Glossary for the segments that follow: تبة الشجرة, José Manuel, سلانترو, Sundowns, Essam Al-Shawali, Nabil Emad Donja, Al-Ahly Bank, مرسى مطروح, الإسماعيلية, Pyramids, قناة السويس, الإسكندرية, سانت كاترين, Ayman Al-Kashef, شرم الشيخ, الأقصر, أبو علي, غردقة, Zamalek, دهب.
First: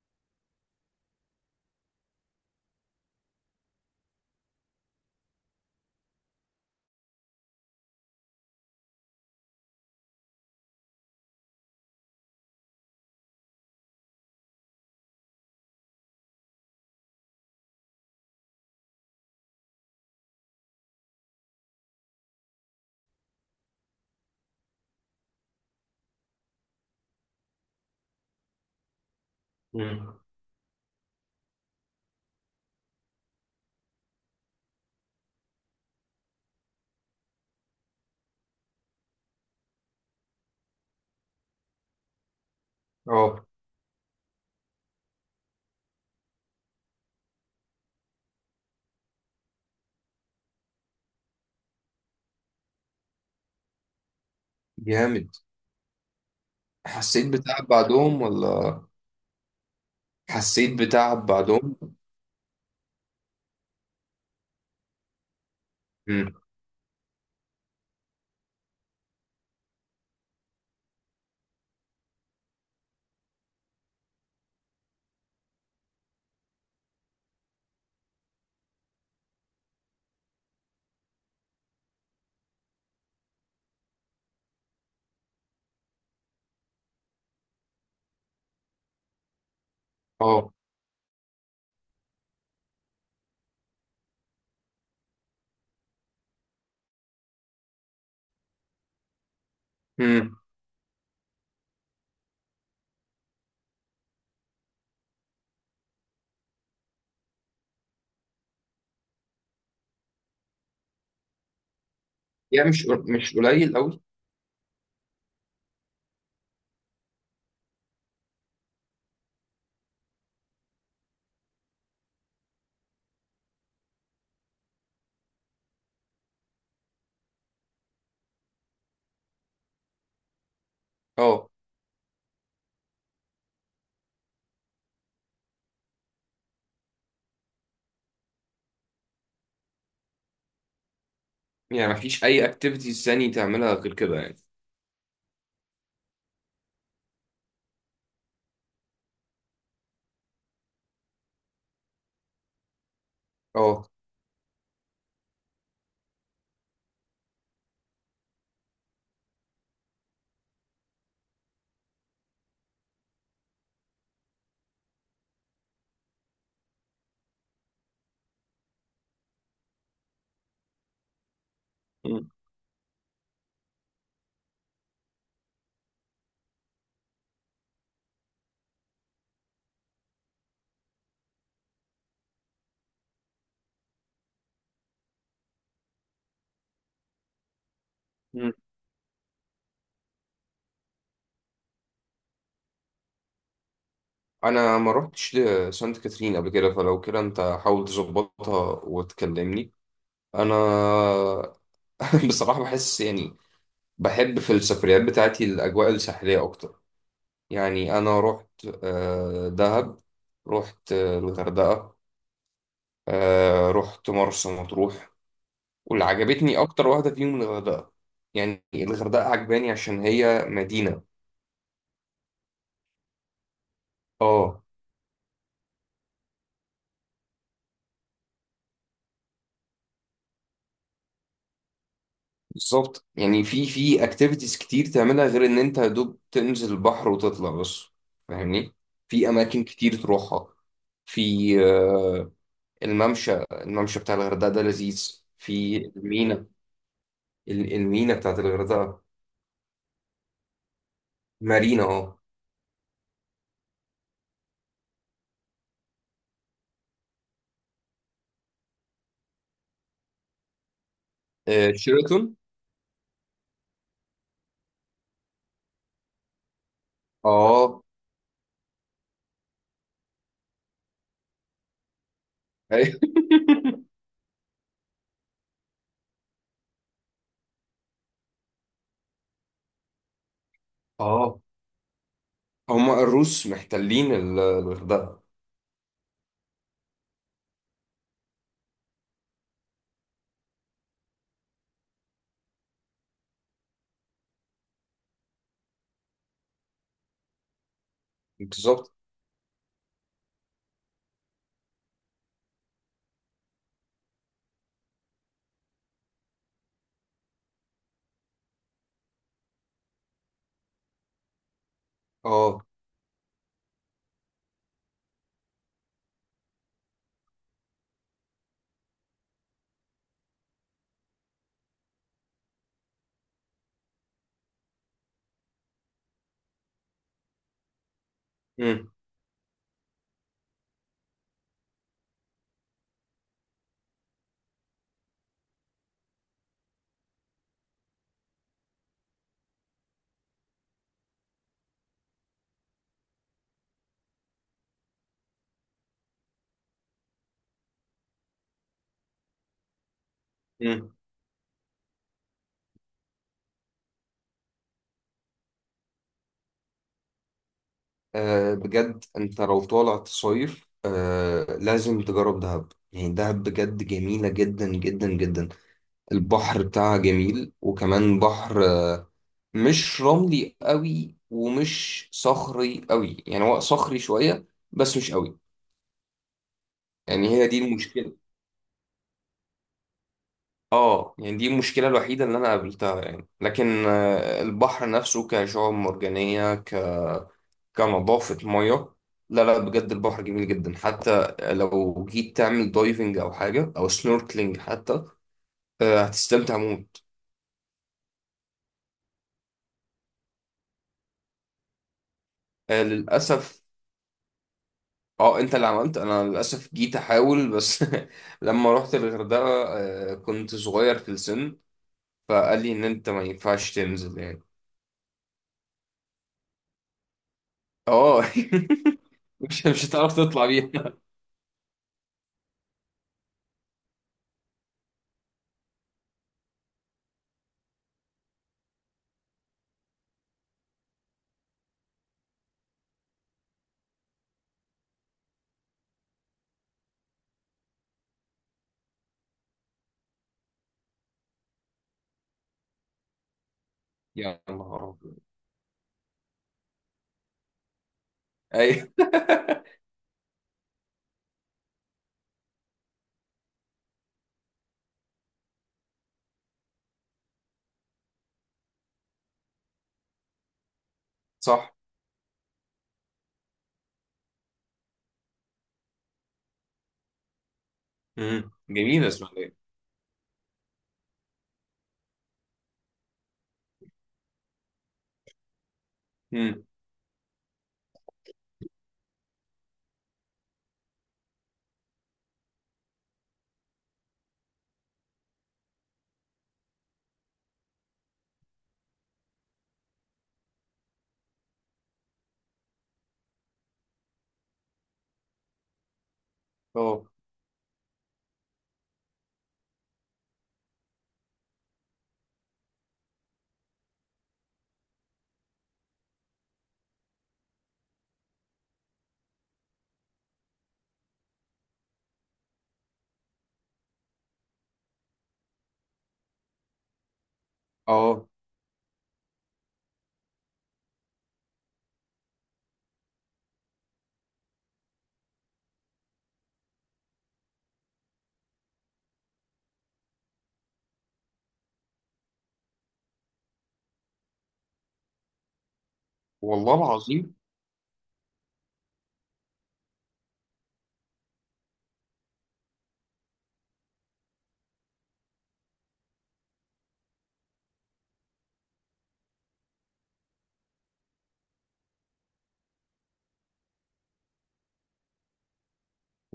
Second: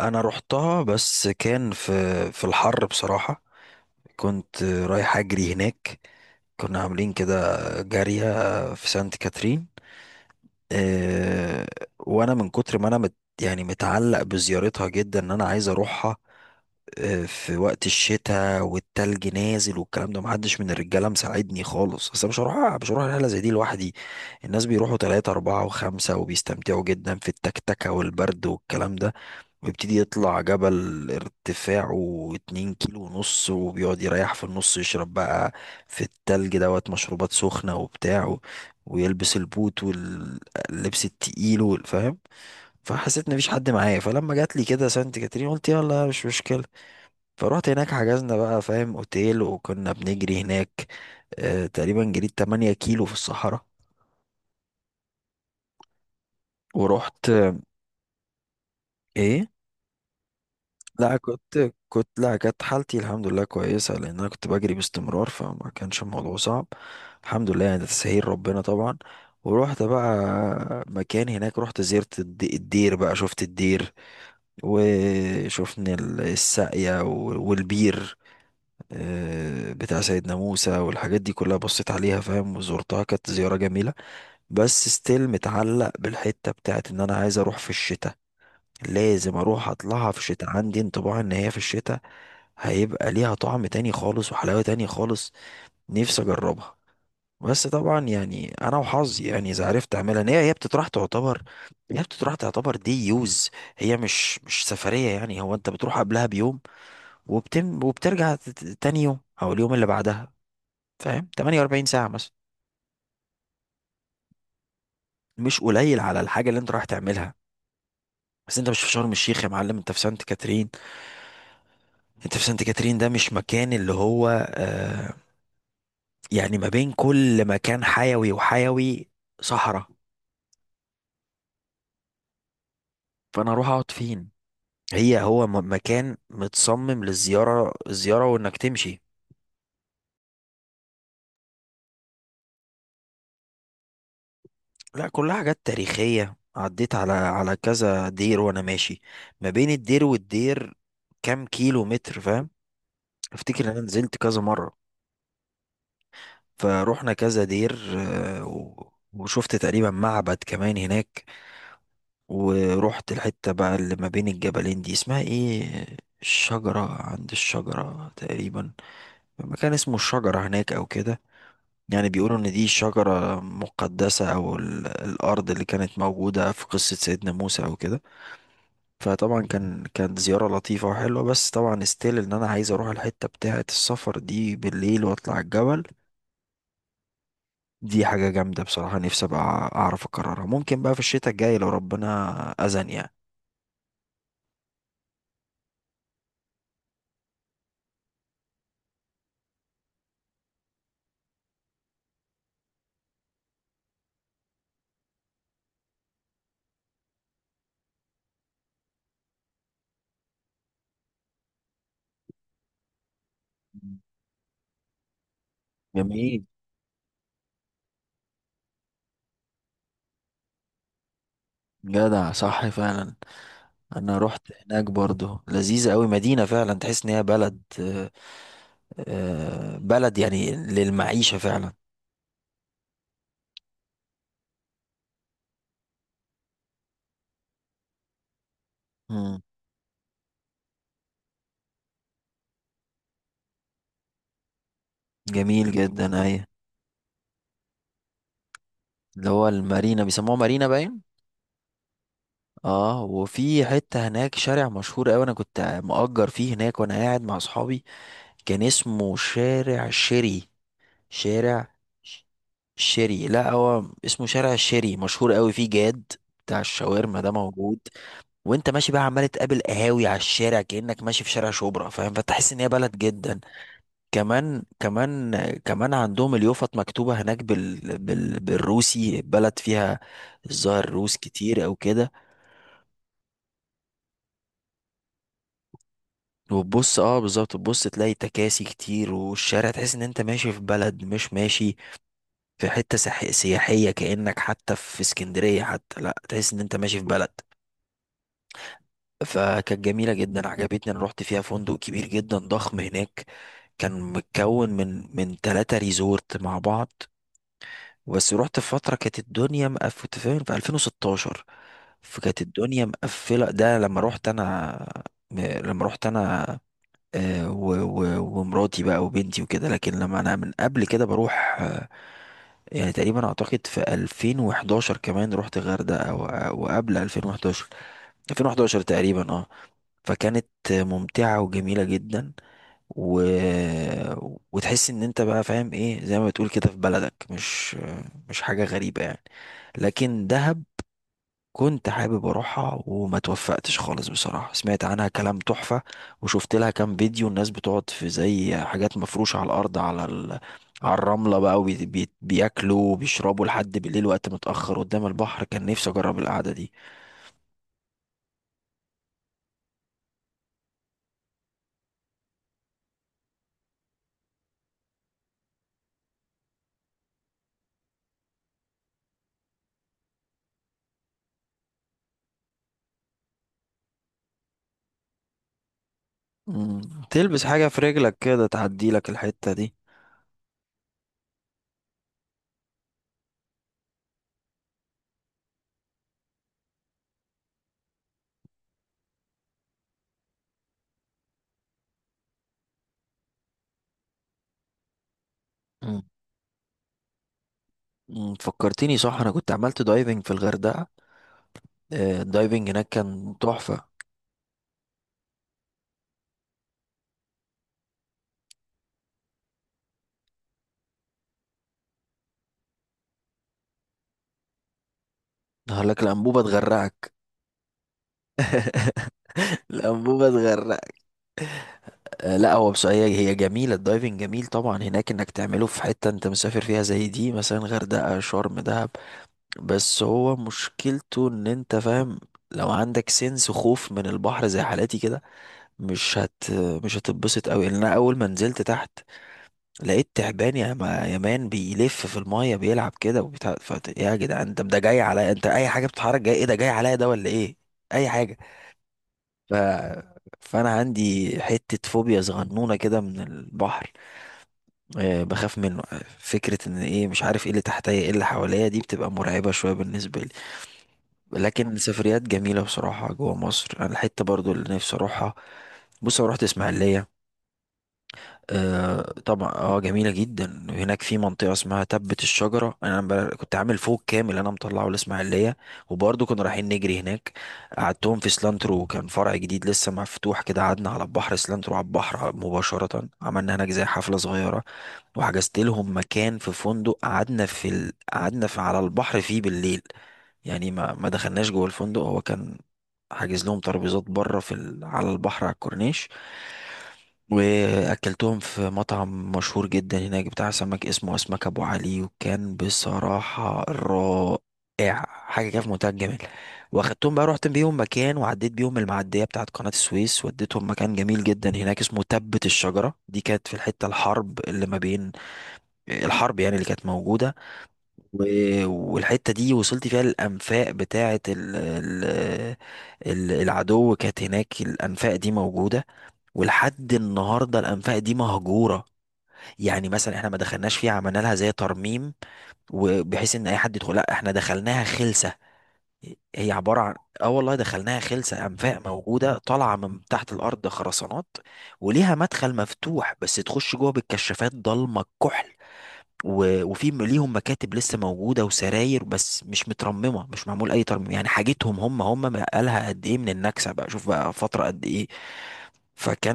انا رحتها، بس كان في الحر بصراحة. كنت رايح اجري هناك، كنا عاملين كده جارية في سانت كاترين. آه، وانا من كتر ما انا مت يعني متعلق بزيارتها جدا ان انا عايز اروحها. في وقت الشتاء والتلج نازل والكلام ده، محدش من الرجاله مساعدني خالص، اصل مش هروح رحله زي دي لوحدي. الناس بيروحوا تلاتة أربعة وخمسة وبيستمتعوا جدا في التكتكة والبرد والكلام ده. ويبتدي مم. يطلع جبل ارتفاعه 2 كيلو ونص، وبيقعد يريح في النص، يشرب بقى في التلج دوت مشروبات سخنة وبتاع ويلبس البوت واللبس التقيل فاهم؟ فحسيت ان اه مفيش حد معايا، فلما جات لي كده سانت كاترين قلت يلا مش مشكلة. فروحت هناك، حجزنا بقى فاهم اوتيل، وكنا بنجري هناك. اه تقريبا جريت 8 كيلو في الصحراء. جامد. حسيت ورحت. بتعب بعدهم ولا ايه، حسيت لا بتعب كنت بعدهم؟ كنت لا كانت حالتي الحمد لله كويسة، لأن أنا كنت بجري باستمرار، فما كانش امم الموضوع صعب. الحمد لله، يعني ده تسهيل ربنا طبعا. ورحت بقى مكان هناك، رحت زرت الدير بقى، شفت الدير. وشفنا الساقية والبير. بتاع سيدنا موسى والحاجات دي كلها، بصيت عليها فاهم، وزرتها، كانت زيارة جميلة. بس ستيل متعلق بالحتة بتاعت إن أنا عايز أروح في الشتاء. لازم اروح اطلعها في الشتاء، اه عندي انطباع ان هي في الشتاء هيبقى ليها طعم تاني خالص وحلاوة تاني خالص. نفسي اجربها. بس طبعا يعني انا وحظي، يعني اذا عرفت اعملها، إن امم، هي بتطرح تعتبر. هي بتطرح تعتبر دي يوز. هي مش سفرية، يعني هو انت بتروح قبلها بيوم وبتم وبترجع تاني يوم او اليوم اللي بعدها. فاهم؟ 48 ساعة مثلا. يعني مش قليل قوي. مش قليل على الحاجة اللي انت رايح تعملها. بس انت مش في شرم الشيخ يا معلم، انت في سانت كاترين. انت في سانت كاترين، ده مش مكان اللي هو. آه، يعني ما بين كل مكان حيوي وحيوي صحراء. اه، فانا اروح اقعد فين؟ هي هو مكان متصمم للزيارة الزيارة وانك تمشي. يعني مفيش اي اكتيفيتيز ثاني تعملها غير كده يعني؟ لا، كلها حاجات تاريخية، عديت على كذا دير وانا ماشي. ما بين الدير والدير كام كيلو متر، فاهم؟ افتكر ان انا اه. نزلت كذا مرة. فروحنا كذا دير، وشفت تقريبا معبد كمان هناك. ورحت الحتة بقى اللي ما بين الجبلين دي اسمها ايه، الشجرة، عند الشجرة تقريبا. مكان اسمه الشجرة هناك او كده. يعني مم. بيقولوا ان دي شجرة مقدسة، او الارض اللي كانت موجودة في قصة سيدنا موسى او كده. فطبعا كانت زيارة لطيفة وحلوة، بس طبعا استيل ان انا عايز اروح الحتة بتاعة السفر دي بالليل واطلع الجبل. دي حاجة مم. جامدة بصراحة، نفسي ابقى اعرف اكررها، ممكن بقى في الشتاء الجاي لو ربنا اذن يعني. انا ما رحتش لسانت كاترين قبل كده، فلو كده انت حاول تظبطها وتكلمني. انا بصراحة بحس يعني بحب في السفريات بتاعتي الاجواء الساحلية اكتر. يعني أنا رحت دهب، رحت الغردقة، رحت مرسى مطروح، واللي جميل. عجبتني أكتر واحدة فيهم الغردقة. يعني الغردقة عجباني عشان هي مدينة. جدع، صح فعلا. انا رحت اه، هناك برضو، لذيذة قوي، مدينة فعلا تحس ان هي بلد. بلد يعني للمعيشة فعلا. بالظبط، يعني في في اكتيفيتيز كتير تعملها غير ان انت يا دوب تنزل البحر وتطلع بس. فاهمني، في مم. اماكن كتير تروحها. في الممشى، الممشى بتاع الغردقة ده لذيذ، جميل في جدا، اي. المينا، المينا بتاعت الغردقة. اللي هو المارينا بيسموها مارينا باين. مارينا، اه. اه، وفي حتة هناك شارع مشهور قوي، انا كنت مؤجر فيه هناك وانا قاعد مع اصحابي. كان اسمه شارع شيري. آه، شارع ش- شيراتون. شيري. لا، هو اسمه شارع شيري، مشهور قوي، فيه جاد بتاع الشاورما ده موجود. اه. وانت ماشي بقى عمال تقابل قهاوي على الشارع كأنك ماشي في شارع شبرا، فاهم؟ فتحس ان هي بلد أيوة. جدا. كمان كمان. كمان عندهم اليوفط مكتوبة هناك بالروسي، بلد فيها الظاهر روس اه، كتير او كده. هما الروس محتلين الغردقة. وتبص، اه بالظبط، تبص تلاقي تكاسي كتير، والشارع تحس ان انت ماشي في بلد، مش ماشي في حتة سياحية، كأنك حتى في اسكندرية حتى، لا تحس ان انت ماشي في بلد. بالظبط. فكانت جميلة جدا عجبتني. انا رحت فيها فندق كبير جدا ضخم هناك، كان متكون من ثلاثة ريزورت مع بعض. بس رحت في فترة كانت الدنيا مقفلة، فاهم؟ في 2016. فكانت اه. الدنيا مقفلة ده لما رحت انا، لما رحت انا. ومراتي بقى وبنتي وكده. لكن لما انا من قبل كده بروح، يعني تقريبا اعتقد في 2011 كمان رحت غردقة وقبل 2011، 2011 مم. تقريبا، اه. فكانت ممتعة وجميلة جدا. و... وتحس ان انت بقى فاهم ايه، زي ما بتقول كده في بلدك، مش حاجة غريبة يعني. لكن دهب كنت حابب اروحها وما توفقتش خالص بصراحة، سمعت عنها كلام تحفة. وشفت لها كام فيديو، الناس بتقعد في زي حاجات مفروشة على الارض، مم. على الرملة بقى، بياكلوا وبيشربوا لحد بالليل وقت متأخر قدام البحر. كان نفسي اجرب القعدة دي. آه، بجد انت لو طالع تصيف آه، لازم تجرب دهب. يعني دهب بجد جميلة جدا جدا جدا. البحر بتاعها جميل، وكمان بحر مش رملي قوي ومش صخري قوي، يعني هو صخري شوية بس مش قوي. مم. يعني تلبس هي دي حاجة في المشكلة. رجلك كده تعدي لك الحتة دي. اه، يعني دي المشكلة الوحيدة اللي أنا قابلتها، يعني لكن آه، البحر نفسه كشعاب مرجانية ك... كنظافة مية، لا بجد البحر جميل جدا، حتى لو جيت تعمل دايفنج أو حاجة أو سنوركلينج حتى آه، هتستمتع موت. فكرتني صح، انا كنت عملت دايفنج في الغردقه. الدايفنج آه، هناك كان للأسف. تحفه. اه، انت اللي عملت، انا للاسف جيت احاول بس. لما رحت الغردقه آه، كنت صغير في السن، فقال لي ان انت ما ينفعش تنزل يعني. هقول لك الانبوبه تغرقك. اه. مش مش هتعرف الانبوبه تطلع تغرقك. بيها. لا، هو بس هي جميله، الدايفنج جميل طبعا، هناك انك تعمله في حته انت مسافر فيها زي دي، مثلا غردقه، شرم، دهب. بس هو مشكلته ان انت فاهم، لو عندك سنس خوف من البحر زي حالاتي كده، مش هت مش هتتبسط قوي. لان انا اول ما نزلت تحت لقيت تعبان يا ما يا مان بيلف في المية بيلعب كده وبتاع يا يا جدعان انت ده نهار جاي أبيض. عليا، انت اي حاجة بتتحرك جاي، ايه ده جاي عليا ده ولا ايه؟ اي حاجة. اي. ف... فانا عندي حتة فوبيا صغنونة كده من البحر. أه بخاف منه، فكرة ان ايه مش عارف ايه اللي تحتيا ايه اللي حواليا، دي بتبقى مرعبة شوية بالنسبة لي. لكن صح. السفريات جميلة بصراحة جوا مصر، انا الحتة برضو اللي نفسي اروحها. بص انا رحت اسماعيلية. امم، آه جميلة طبعا، اسماعيلية. اه جميلة جدا، هناك في منطقة اسمها تبة الشجرة. انا كنت عامل فوق كامل انا مطلعه الاسماعيلية، وبرضه كنا رايحين امم. نجري هناك. قعدتهم في سلانترو، كان فرع جديد لسه مفتوح كده، قعدنا على البحر، سلانترو على البحر مباشرة، عملنا هناك زي حفلة صغيرة. وحجزت لهم مكان في فندق، قعدنا في قعدنا في على البحر فيه بالليل. يعني ما دخلناش جوه الفندق، هو كان حاجز لهم ترابيزات بره في على البحر على الكورنيش. اه. واكلتهم في مطعم مشهور جدا هناك بتاع سمك اسمه اسمك ابو علي، وكان بصراحة رائع، حاجة كده في منتهى الجمال. واخدتهم بقى، رحت بيهم مكان، وعديت بيهم المعدية بتاعت قناة السويس، وديتهم مكان جميل جدا هناك اسمه تبت الشجرة. دي كانت في الحتة الحرب اللي ما بين، الحرب يعني اللي كانت موجودة. اه. و- والحتة دي وصلت فيها الأنفاق بتاعت العدو، كانت هناك الأنفاق دي موجودة. ولحد النهارده الانفاق دي مهجوره، يعني مثلا احنا ما دخلناش فيها عملنا لها زي ترميم وبحيث ان اي حد يدخل. لا، احنا دخلناها خلسه. هي والله عباره عن، اه العظيم. والله دخلناها خلسه، انفاق موجوده طالعه من تحت الارض، خرسانات، وليها مدخل مفتوح، بس تخش جوه بالكشافات ضلمه الكحل. وفي ليهم مكاتب لسه موجوده وسراير، بس مش مترممه، مش معمول اي ترميم، يعني حاجتهم هم بقالها قد ايه من النكسه بقى، شوف بقى فتره قد ايه.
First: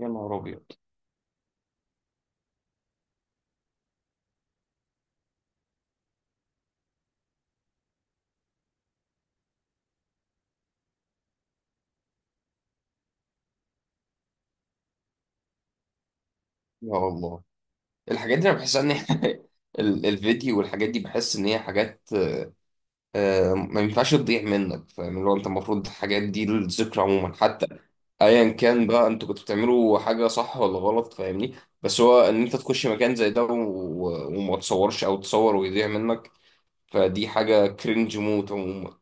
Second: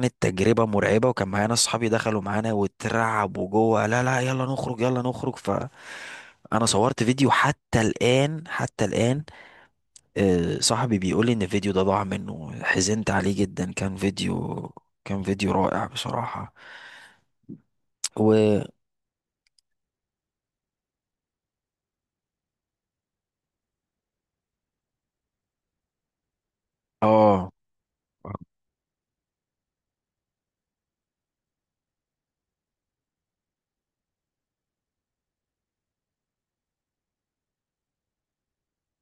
يا نهار ابيض. تجربة مرعبة، وكان معانا اصحابي دخلوا معانا واترعبوا جوه: لا لا يلا نخرج يلا نخرج. فانا صورت فيديو حتى الآن، حتى الآن. صاحبي بيقول لي ان الفيديو ده ضاع منه، حزنت عليه جدا، كان فيديو، كان فيديو رائع بصراحة. يا الله، الحاجات دي انا و بحس ان هي- الفيديو والحاجات دي بحس ان هي حاجات آه، ما ينفعش تضيع منك، فاهم؟ اللي هو انت المفروض الحاجات دي الذكرى عموما، اه، حتى ايا كان بقى انتوا كنتوا بتعملوا حاجه صح ولا غلط، فاهمني؟ بس هو ان انت تخش مكان زي ده وما تصورش او تصور ويضيع منك، فدي حاجه كرنج موت عموما.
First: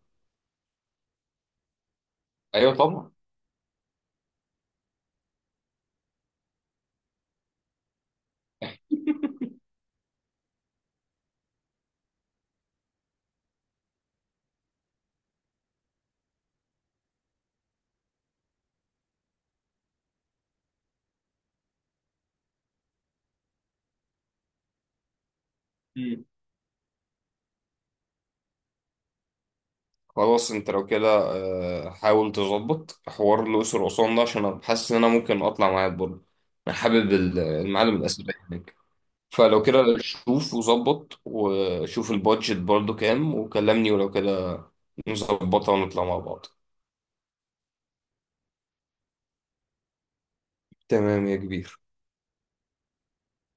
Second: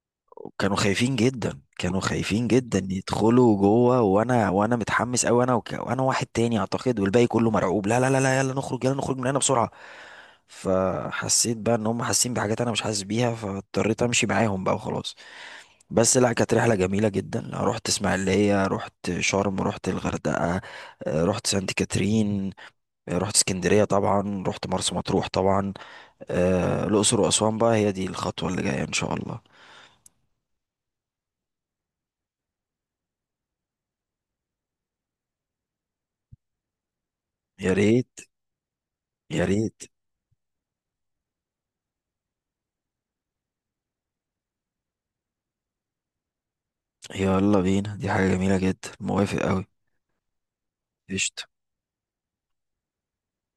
كانوا خايفين جدا، كانوا خايفين ايوه. جدا يدخلوا جوه، وانا متحمس قوي، انا وانا واحد تاني اعتقد، والباقي كله مرعوب: لا لا لا لا، يلا طبعا. نخرج يلا نخرج من هنا بسرعه. فحسيت بقى ان هم حاسين بحاجات انا مش حاسس بيها، فاضطريت امشي معاهم بقى وخلاص. بس لا، كانت رحله جميله جدا. لا، رحت اسماعيليه، رحت شرم، رحت الغردقه، رحت سانت كاترين، رحت اسكندريه طبعا، رحت مرسى مطروح طبعا، الاقصر واسوان بقى هي دي الخطوه اللي جايه ان شاء الله. خلاص، انت لو كده آه، حاول تظبط حوار الأقصر وأسوان ده، عشان انا حاسس ان انا ممكن اطلع معاك برضه. انا حابب يا المعالم ريت. الأثرية هناك. يا فلو ريت. كده شوف وظبط وشوف البادجت برضه كام وكلمني، ولو كده نظبطها ونطلع مع بعض. يلا بينا، دي حاجة جميلة جدا، موافق أوي. تمام يا قشطة. كبير.